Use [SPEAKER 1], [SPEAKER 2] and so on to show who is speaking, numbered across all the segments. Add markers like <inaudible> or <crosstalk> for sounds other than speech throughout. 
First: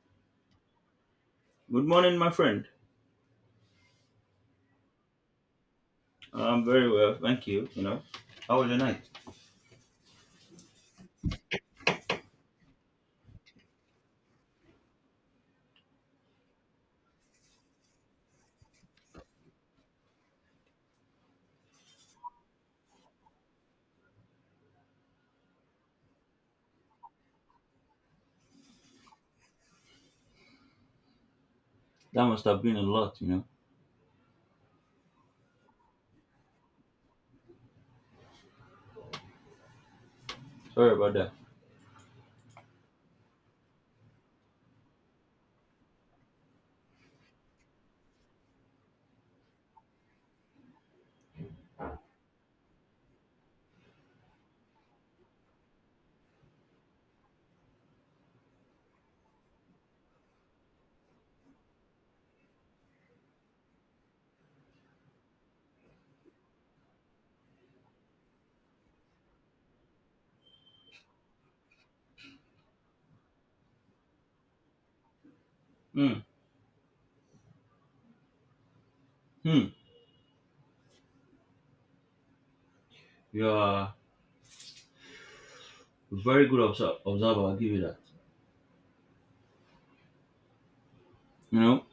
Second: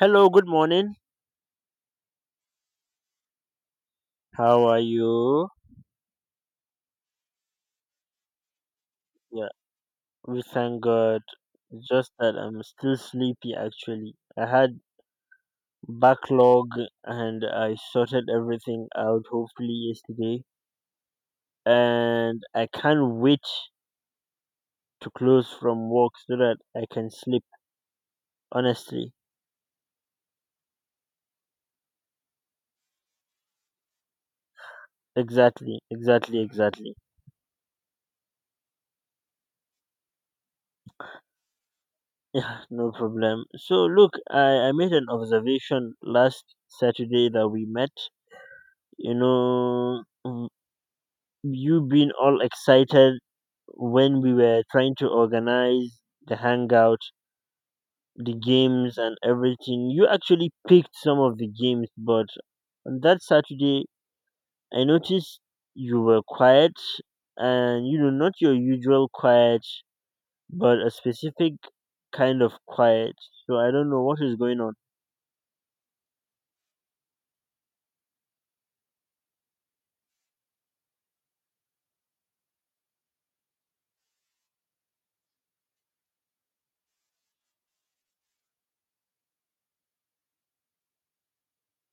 [SPEAKER 1] Hello, good morning.
[SPEAKER 2] Good morning, my friend.
[SPEAKER 1] How are you?
[SPEAKER 2] I'm very well, thank you. You know, how was your night?
[SPEAKER 1] Yeah, we thank God. It's just that I'm still sleepy actually. I had backlog and I sorted everything out hopefully yesterday. And I can't wait to close from work so that I can sleep. Honestly.
[SPEAKER 2] That must have been a lot, you know.
[SPEAKER 1] Exactly, exactly, exactly.
[SPEAKER 2] Sorry about that.
[SPEAKER 1] Yeah, no problem. So look, I made an observation last Saturday that we met. You know, you been all excited when we were trying to organize the hangout, the games, and everything. You actually picked some of the games, but on that Saturday, I noticed you were quiet and not your usual quiet, but a specific kind of quiet. So I don't know what is going on.
[SPEAKER 2] Hmm. Hmm. You are a very good observer. I'll give you that. You know,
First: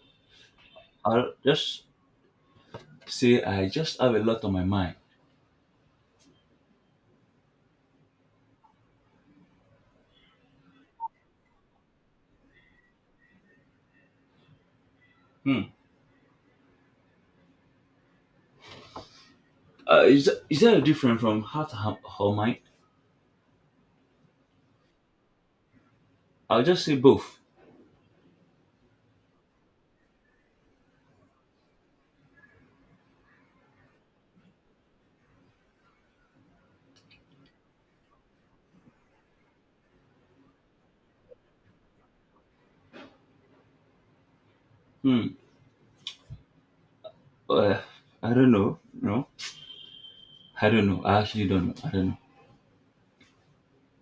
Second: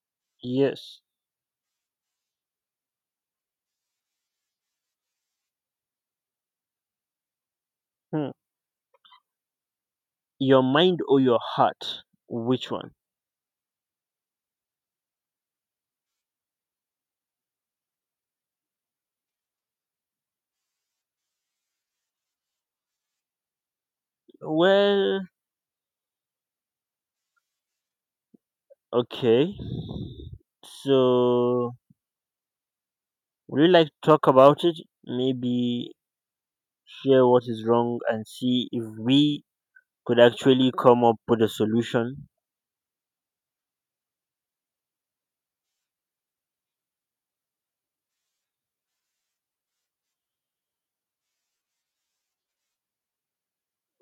[SPEAKER 1] Yes.
[SPEAKER 2] I'll just say I just have a lot on my mind.
[SPEAKER 1] Hmm. Your mind or your heart? Which one?
[SPEAKER 2] Hmm. Is that different from heart or mind?
[SPEAKER 1] Well,
[SPEAKER 2] I'll just say both.
[SPEAKER 1] okay. So would you like to talk about it? Maybe share what is wrong and see if we could actually come up with a solution.
[SPEAKER 2] Hmm. Uh, I don't know. No, I don't know. I actually don't know.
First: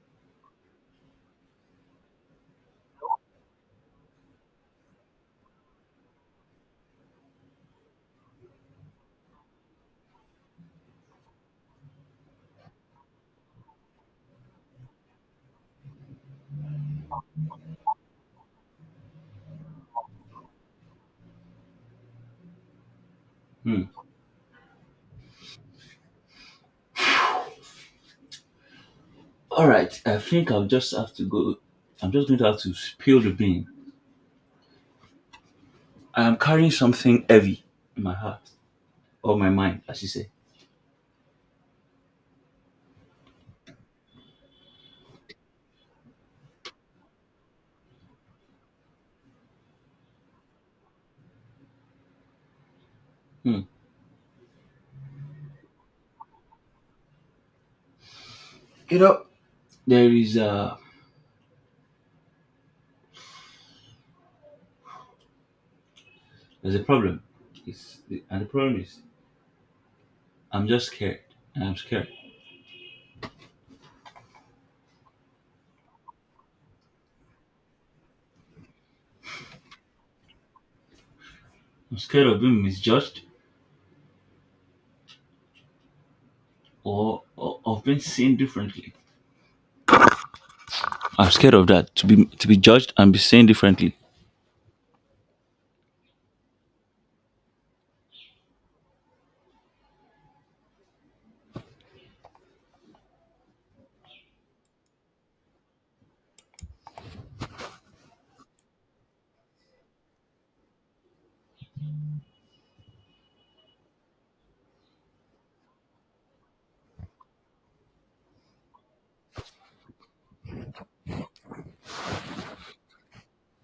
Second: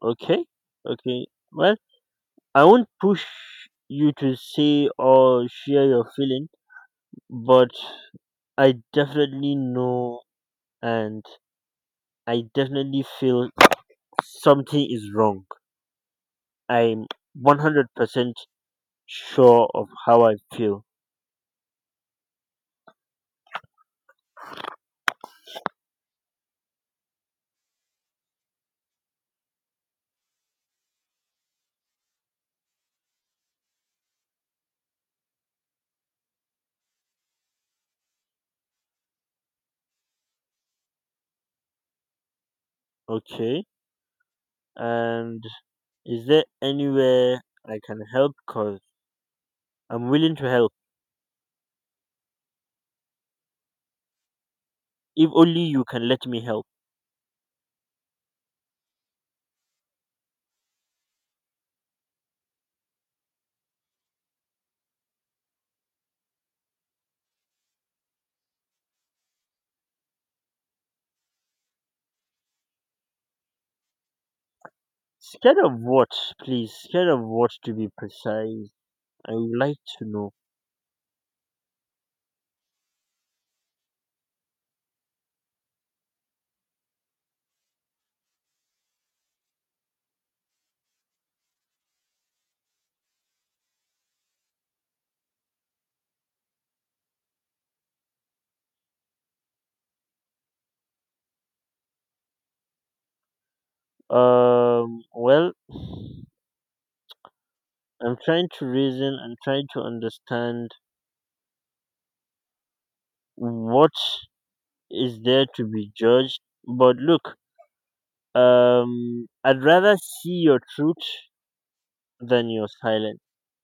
[SPEAKER 1] Okay, okay. Well, I won't push you to say or share your feeling, but I definitely know and I definitely feel something is wrong. I'm 100% sure of how I feel.
[SPEAKER 2] Hmm. All right. I think I'll just have to go. I'm just going to have to spill the beans. I am carrying something heavy in my heart or my mind, as you say.
[SPEAKER 1] Okay, and is there anywhere I can help? Cause I'm willing to help
[SPEAKER 2] Hmm.
[SPEAKER 1] if only you can let me help.
[SPEAKER 2] You know, there is a there's a problem. It's, and the problem is I'm just scared. And I'm scared.
[SPEAKER 1] Scared of what, please? Scared of what to be precise? I would like to know.
[SPEAKER 2] I'm scared of being misjudged or of being seen differently. I'm scared of that, to be judged and be seen differently.
[SPEAKER 1] Well, I'm trying to reason and trying to understand what is there to be judged. But look, I'd rather see your truth than your silence.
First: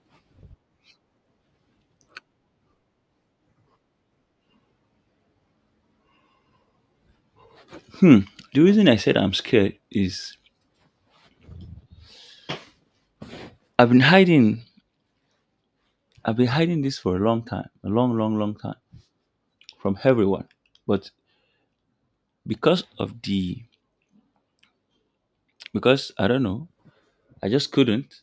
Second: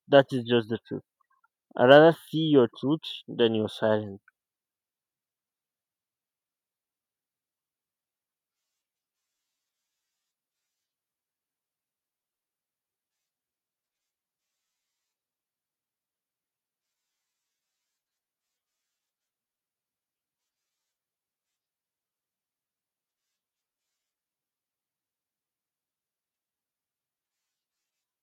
[SPEAKER 1] That is just the truth. I'd rather see your truth than your silence.
[SPEAKER 2] The reason I said I'm scared is I've been hiding. I've been hiding this for a long time, a long, long, long time from everyone. But because of the because I don't know, I just couldn't.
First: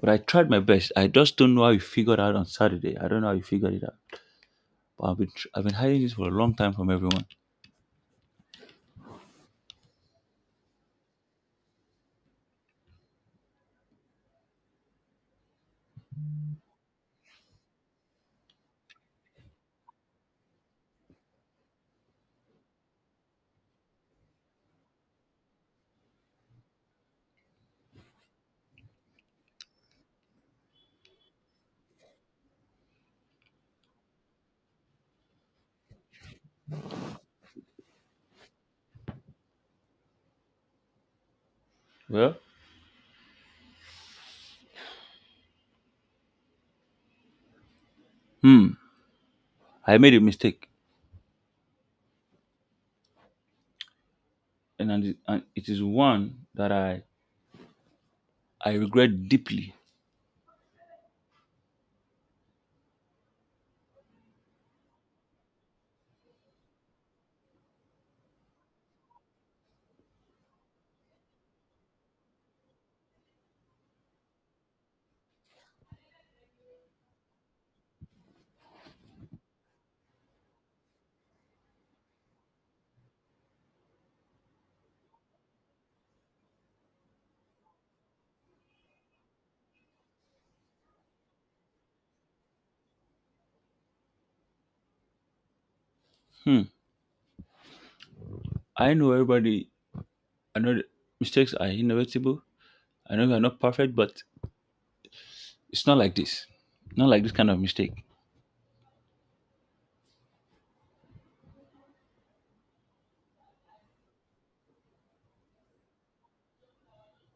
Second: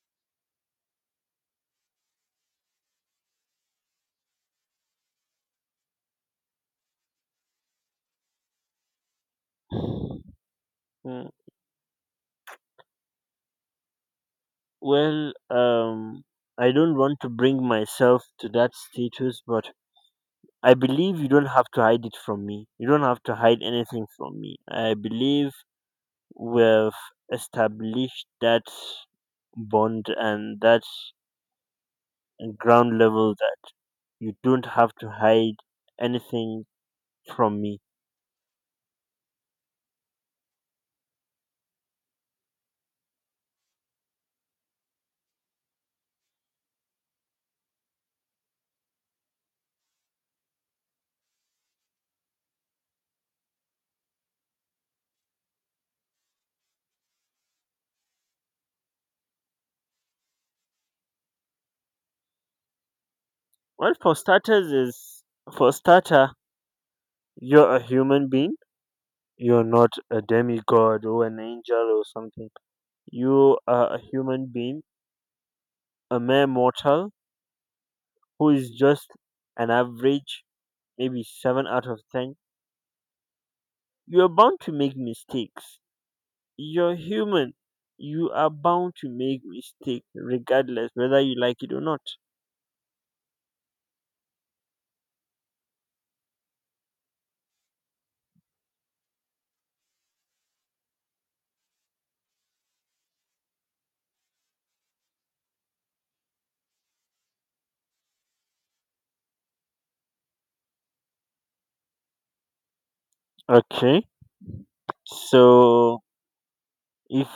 [SPEAKER 2] But I tried my best. I just don't know how you figured out on Saturday. I don't know how you figured it out. But I've been hiding this for a long time from everyone.
[SPEAKER 1] <sighs> Hmm. Well, I don't want to bring myself to that status, but I believe you don't have to hide it from me. You don't have to hide anything from me. I believe we've established that bond and that ground level that you don't have to hide anything from me.
[SPEAKER 2] Well, hmm, I made a mistake, and it is one that I regret deeply.
[SPEAKER 1] Well, for starters, is for starter, you're a human being. You're not a demigod or an angel or something. You are a human being, a mere mortal, who is just an average, maybe 7 out of 10. You are bound to make mistakes. You're human. You are bound to make mistakes, regardless whether you like it or not.
[SPEAKER 2] Hmm, I know everybody. I know that mistakes are inevitable. I know we are not perfect, but it's not like this. Not like this kind of mistake.
[SPEAKER 1] Okay. So if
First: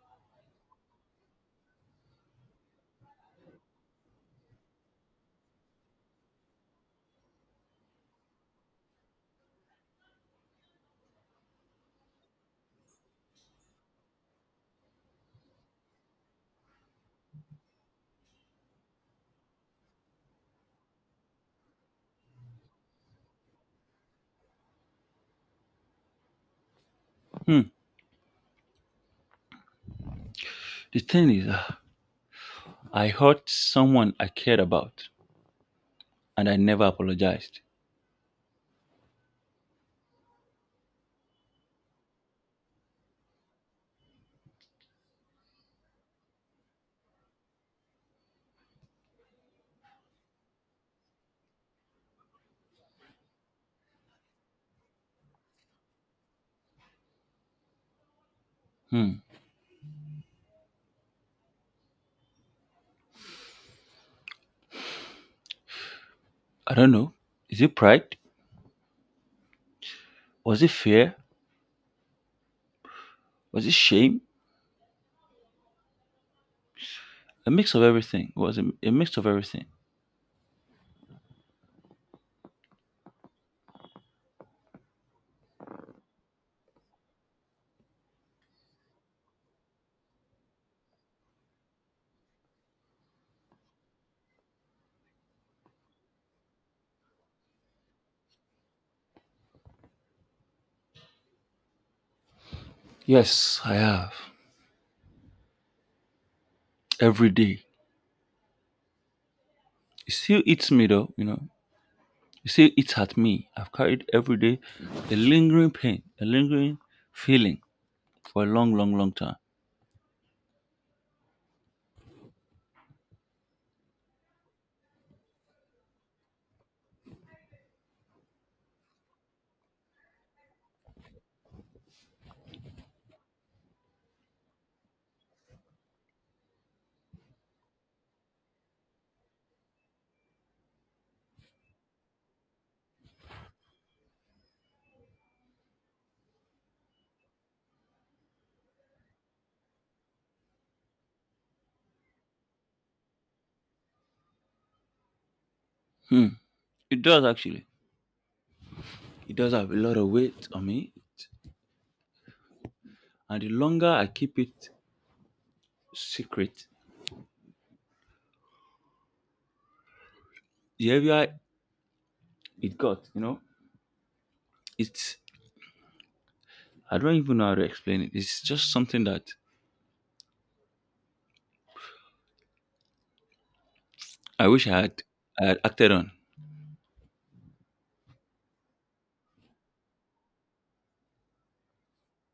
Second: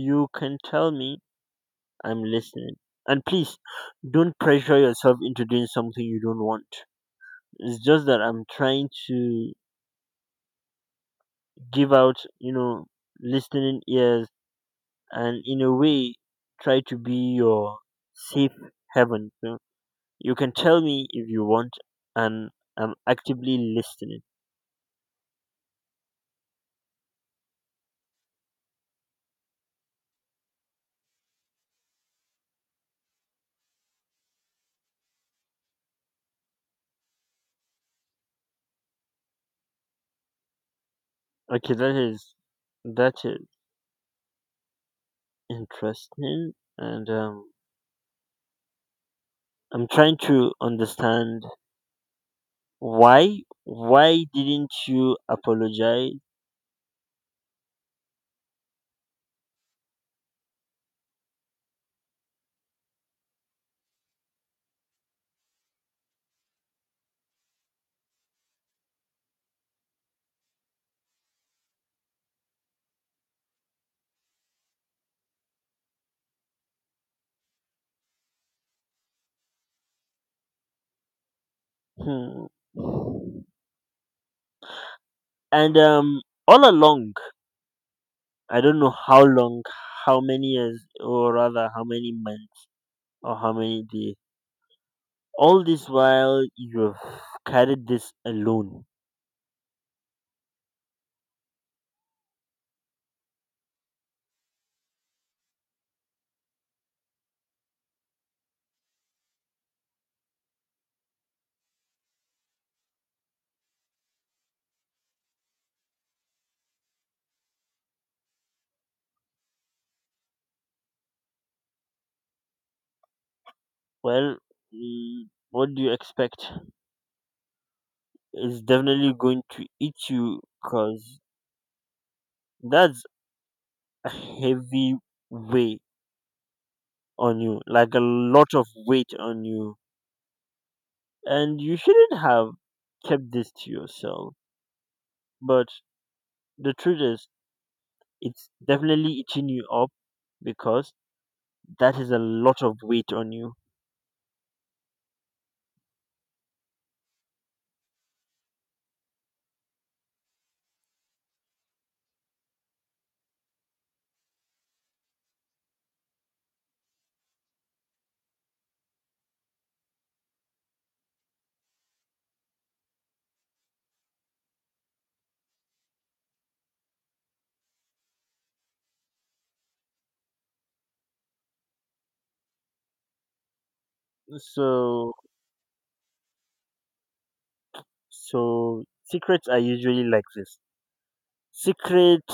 [SPEAKER 1] you can tell me, I'm listening. And please don't pressure yourself into doing something you don't want. It's just that I'm trying to give out, listening ears and in a way try to be your safe haven. You know? You can tell me if you want, and I'm actively listening.
[SPEAKER 2] Hmm. The thing is, I hurt someone I cared about, and I never apologized.
[SPEAKER 1] Okay, that is interesting, and I'm trying to understand why didn't you apologize?
[SPEAKER 2] Hmm. I don't know. Is it pride? Was it fear? Was it shame? A mix of everything. It was a mix of everything.
[SPEAKER 1] Hmm. And all along, I don't know how long, how many years, or rather how many months, or how many days. All this while you've carried this alone.
[SPEAKER 2] Yes, I have. Every day. It still eats me though, you know. It still eats at me. I've carried every day a lingering pain, a lingering feeling for a long, long, long time.
[SPEAKER 1] Well, mm, what do you expect? It's definitely going to eat you because that's a heavy weight on you, like a lot of weight on you. And you shouldn't have kept this to yourself. But the truth is, it's definitely eating you up because that is a lot of weight on you.
[SPEAKER 2] Hmm. It does actually. It does have a lot of weight on me. And the longer I keep it secret, the heavier it got, you know. It's I don't even know how to explain it. It's just something that I wish I
[SPEAKER 1] So,
[SPEAKER 2] had acted on.
[SPEAKER 1] so secrets are usually like this. Secret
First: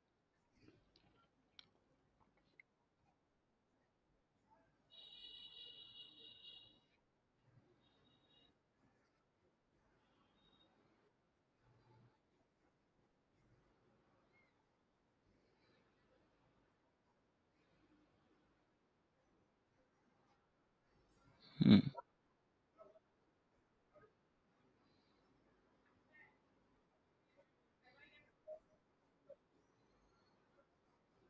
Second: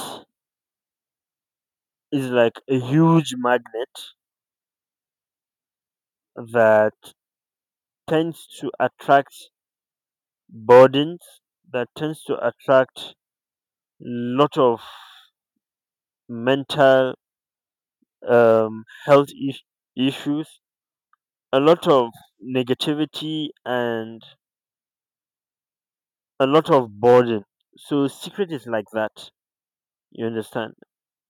[SPEAKER 1] is like a huge magnet that tends to attract burdens, that tends to attract lot of mental health issues, a
[SPEAKER 2] Hmm.
[SPEAKER 1] lot of negativity, and a lot of burden. So, secret is like that, you understand?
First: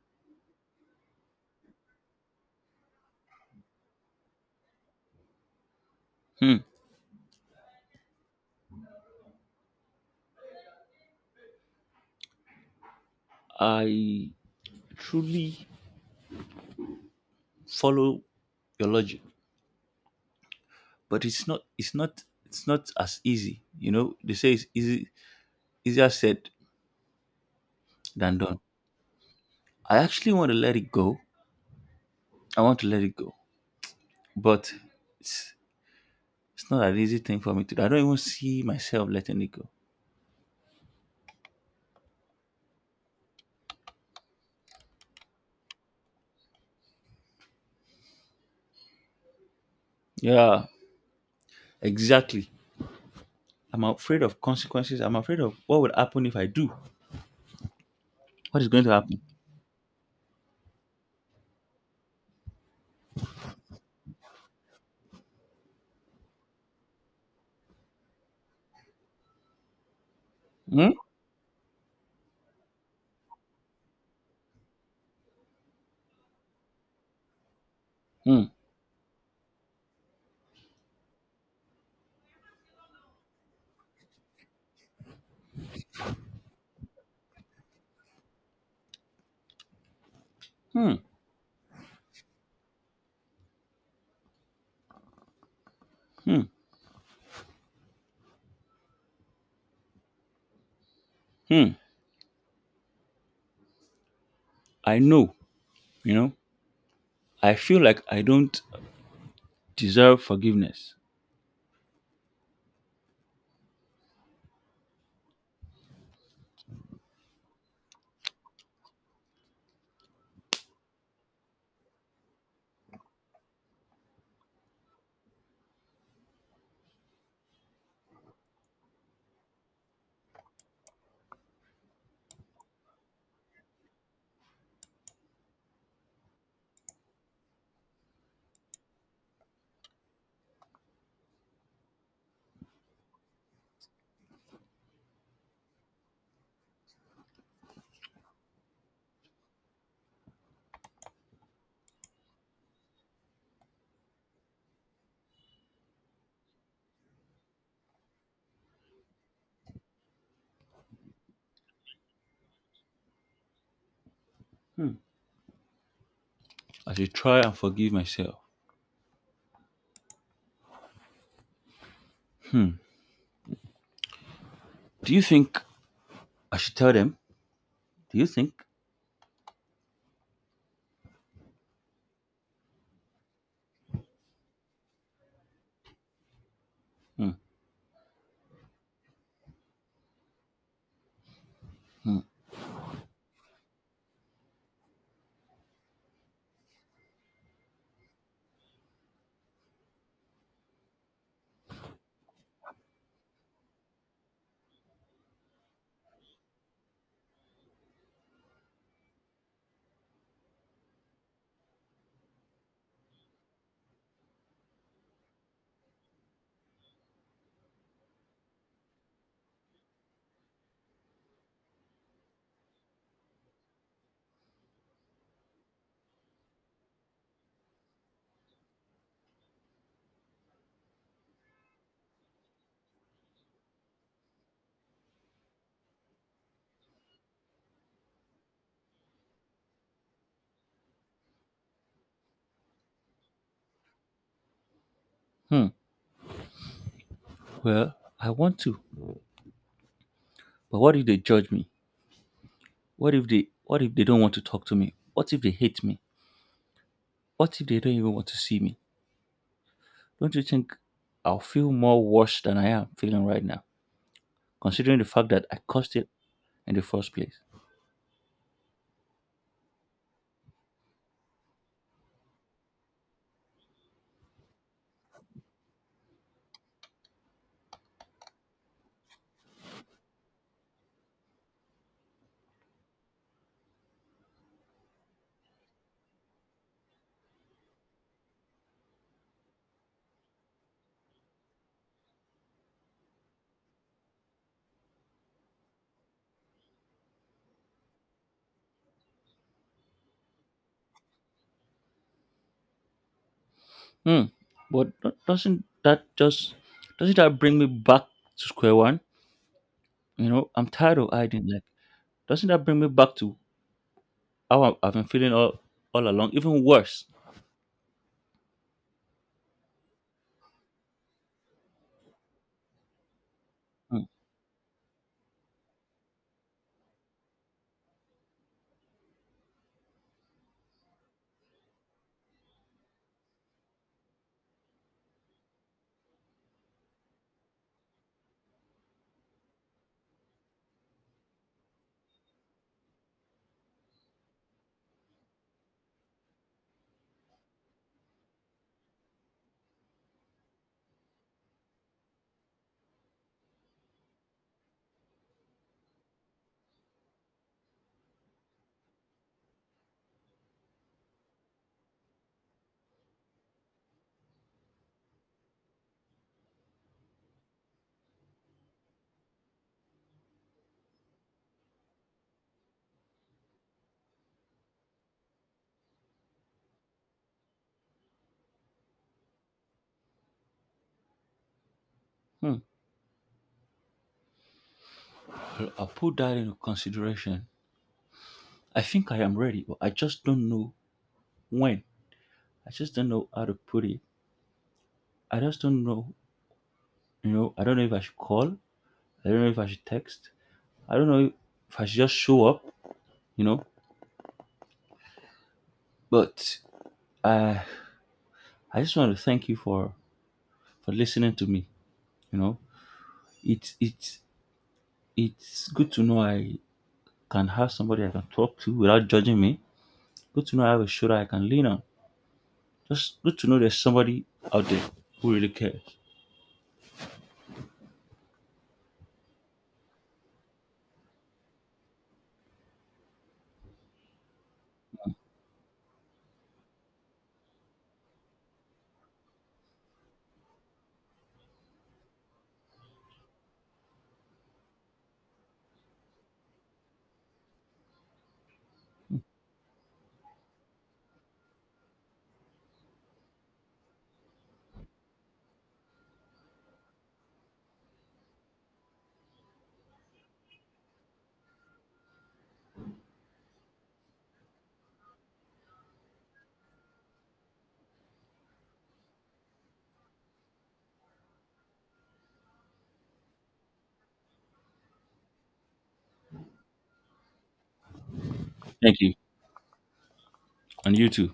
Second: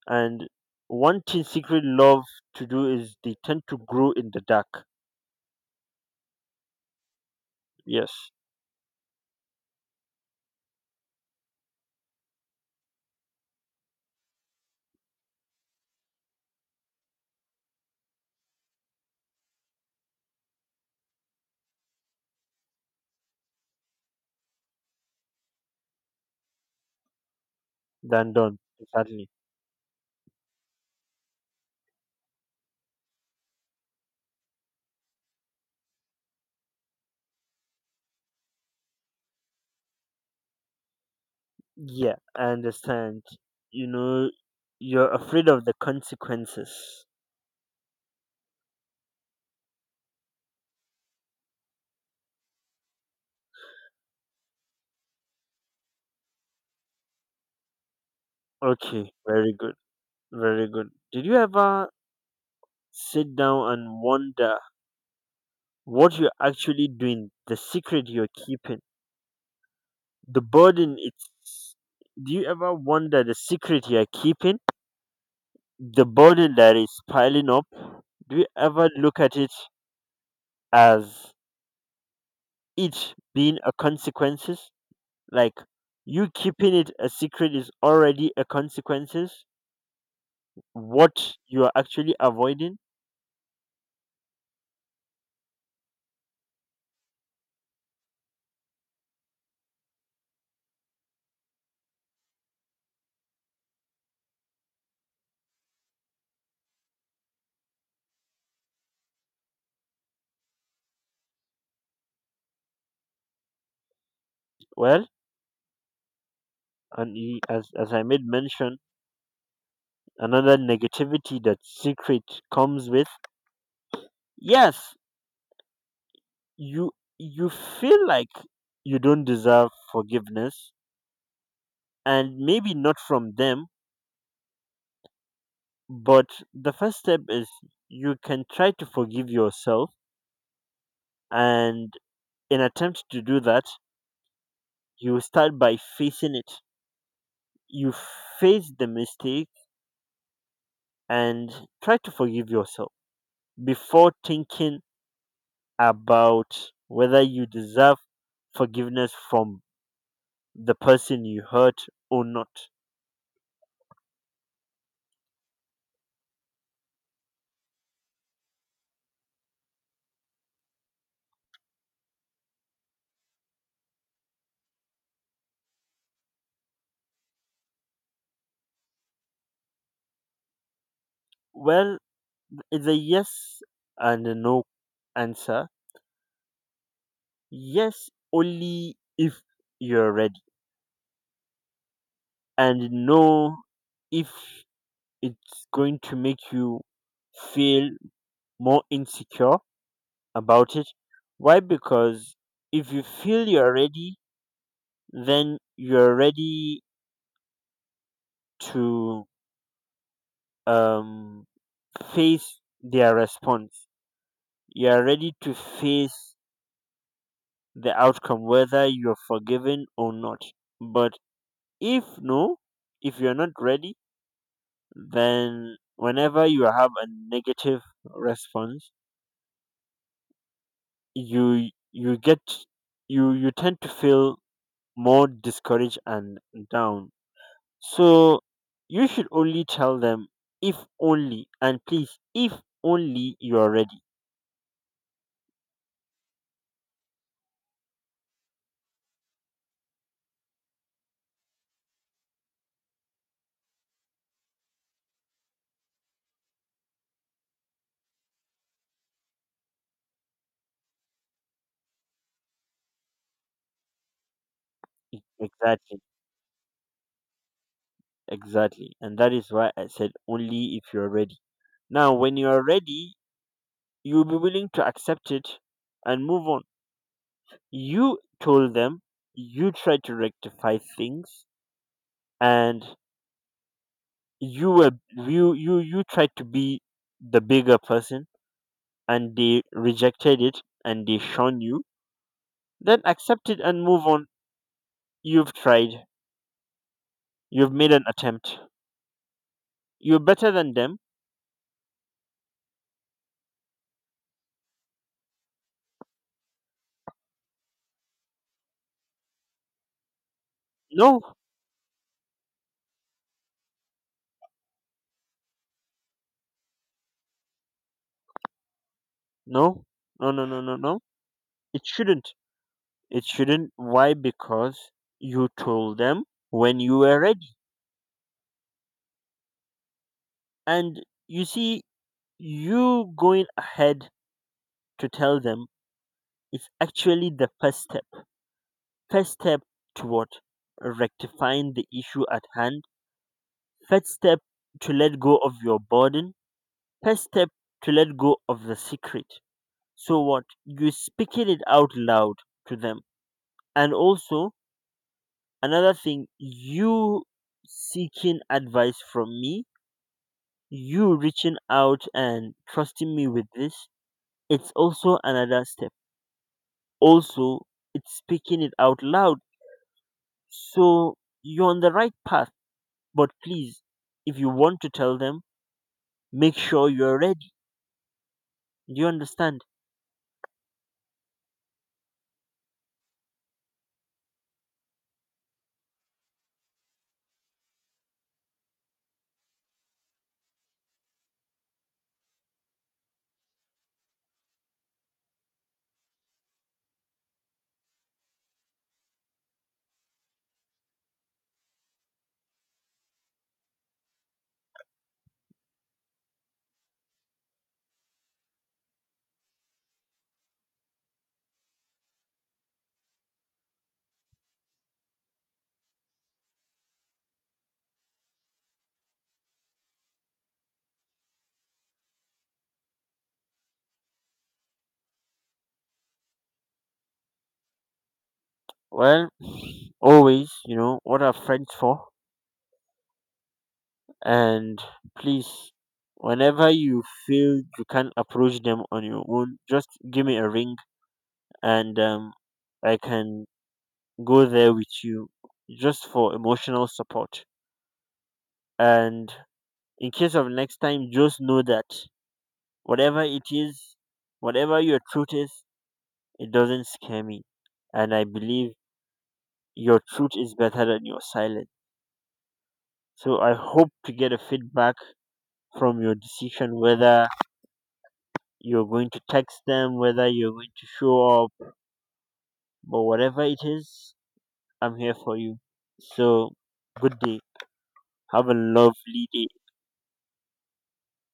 [SPEAKER 1] And one thing secret love to do is they tend to grow in the dark.
[SPEAKER 2] Hmm.
[SPEAKER 1] Yes,
[SPEAKER 2] I truly follow your logic, but it's not as easy. You know, they say it's easy easier said
[SPEAKER 1] than
[SPEAKER 2] than
[SPEAKER 1] done.
[SPEAKER 2] done.
[SPEAKER 1] Exactly.
[SPEAKER 2] I actually want to let it go. I want to let it go, but it's it's not an easy thing for me to do. I don't even see myself letting it go.
[SPEAKER 1] Yeah, I understand. You know, you're afraid of the consequences.
[SPEAKER 2] Yeah, exactly. I'm afraid of consequences. I'm afraid of what would happen if I do. What is going to
[SPEAKER 1] Okay,
[SPEAKER 2] happen?
[SPEAKER 1] very good. Very good. Did you ever sit down and wonder what you're actually doing, the secret you're keeping, the
[SPEAKER 2] Hmm?
[SPEAKER 1] burden it's. Do you ever wonder the secret you're keeping, the burden that is piling up? Do you
[SPEAKER 2] Hmm.
[SPEAKER 1] ever look at it as it being a consequences? Like, you keeping it a secret is already a consequences
[SPEAKER 2] Hmm.
[SPEAKER 1] what you are actually avoiding.
[SPEAKER 2] Hmm. Hmm. I know. You know. I feel like I don't. Deserve forgiveness.
[SPEAKER 1] Well, and as I made mention, another negativity that secret comes with. Yes, you you feel like you don't deserve forgiveness, and maybe not from them, but the first step is you can try to forgive yourself. And in attempt to do that, you start by facing it. You face the mistake and try to forgive yourself before thinking about whether you deserve forgiveness from the person you hurt or not?
[SPEAKER 2] I should try and forgive myself. Do you think I should tell them? Do you think?
[SPEAKER 1] Well, it's a yes and a no answer.
[SPEAKER 2] Hmm.
[SPEAKER 1] Yes, only if you're ready, and no, if it's going to make you feel more insecure about it. Why? Because if you feel you're ready, then you're ready to um, face their response. You are ready to face the outcome, whether you're forgiven or not. But if no, if you're not ready, then whenever you have a negative response, you get you you tend to feel more discouraged and down. So you should only tell them if only and please if only you are ready.
[SPEAKER 2] Hmm. Well, I want to. But what if they judge me? What if they don't want to talk to me? What if they hate me? What if they don't even want to see me? Don't you think I'll feel more worse than I am feeling right now, considering the fact that I caused
[SPEAKER 1] Exactly.
[SPEAKER 2] it in the first place?
[SPEAKER 1] Exactly. And that is why I said only if you're ready. Now, when you're ready, you'll be willing to accept it and move on. You told them, you tried to rectify things, and you were you you you tried to be the bigger person and they rejected it and they shun you. Then accept it and move on. You've tried. You've made an attempt. You're better than them.
[SPEAKER 2] Hmm. But doesn't that bring me back to square one? You know, I'm tired of
[SPEAKER 1] No,
[SPEAKER 2] hiding. Like, doesn't that bring me back to how I've been feeling all along, even worse.
[SPEAKER 1] no, no, no, no, no, no. It shouldn't. It shouldn't.
[SPEAKER 2] Hmm,
[SPEAKER 1] Why? Because you told them when you were ready. And you see, you going ahead to tell them is actually the first step. First step to what? Rectifying the issue at hand. First step to let go of your burden. First step to let go of the secret. So what? You speaking it out loud to them. And also, another thing, you seeking advice from me, you reaching out and trusting me with this, it's also another step. Also, it's speaking it out loud. So you're on the right path, but please, if you want to tell them, make sure you're ready. Do you understand?
[SPEAKER 2] hmm. I'll put that into consideration. I think I am ready, but I just don't know when. I just don't know how to put it. I just don't know. You know, I don't know if I should call. I don't know if I should text. I don't know if I should just show up. You know, but I I just want to thank you for listening to me. You know, it's it's it's good to know I can have somebody I can talk to without judging me. Good to know I have a shoulder I can lean on. Just good to know there's somebody out there who really cares.
[SPEAKER 1] Well, always, you know what are friends for. And please, whenever you feel you can't approach them on your own, just give me a ring. And I can go there with you just for emotional support. And in case of next time, just know that whatever it is, whatever your truth is, it doesn't scare me. And I believe your truth is better than your silence. So I hope to get a feedback from your decision whether you're going to text them, whether you're going to show up, but whatever it is, I'm here for you. So good day. Have a
[SPEAKER 2] Thank you.
[SPEAKER 1] lovely day.
[SPEAKER 2] And you too.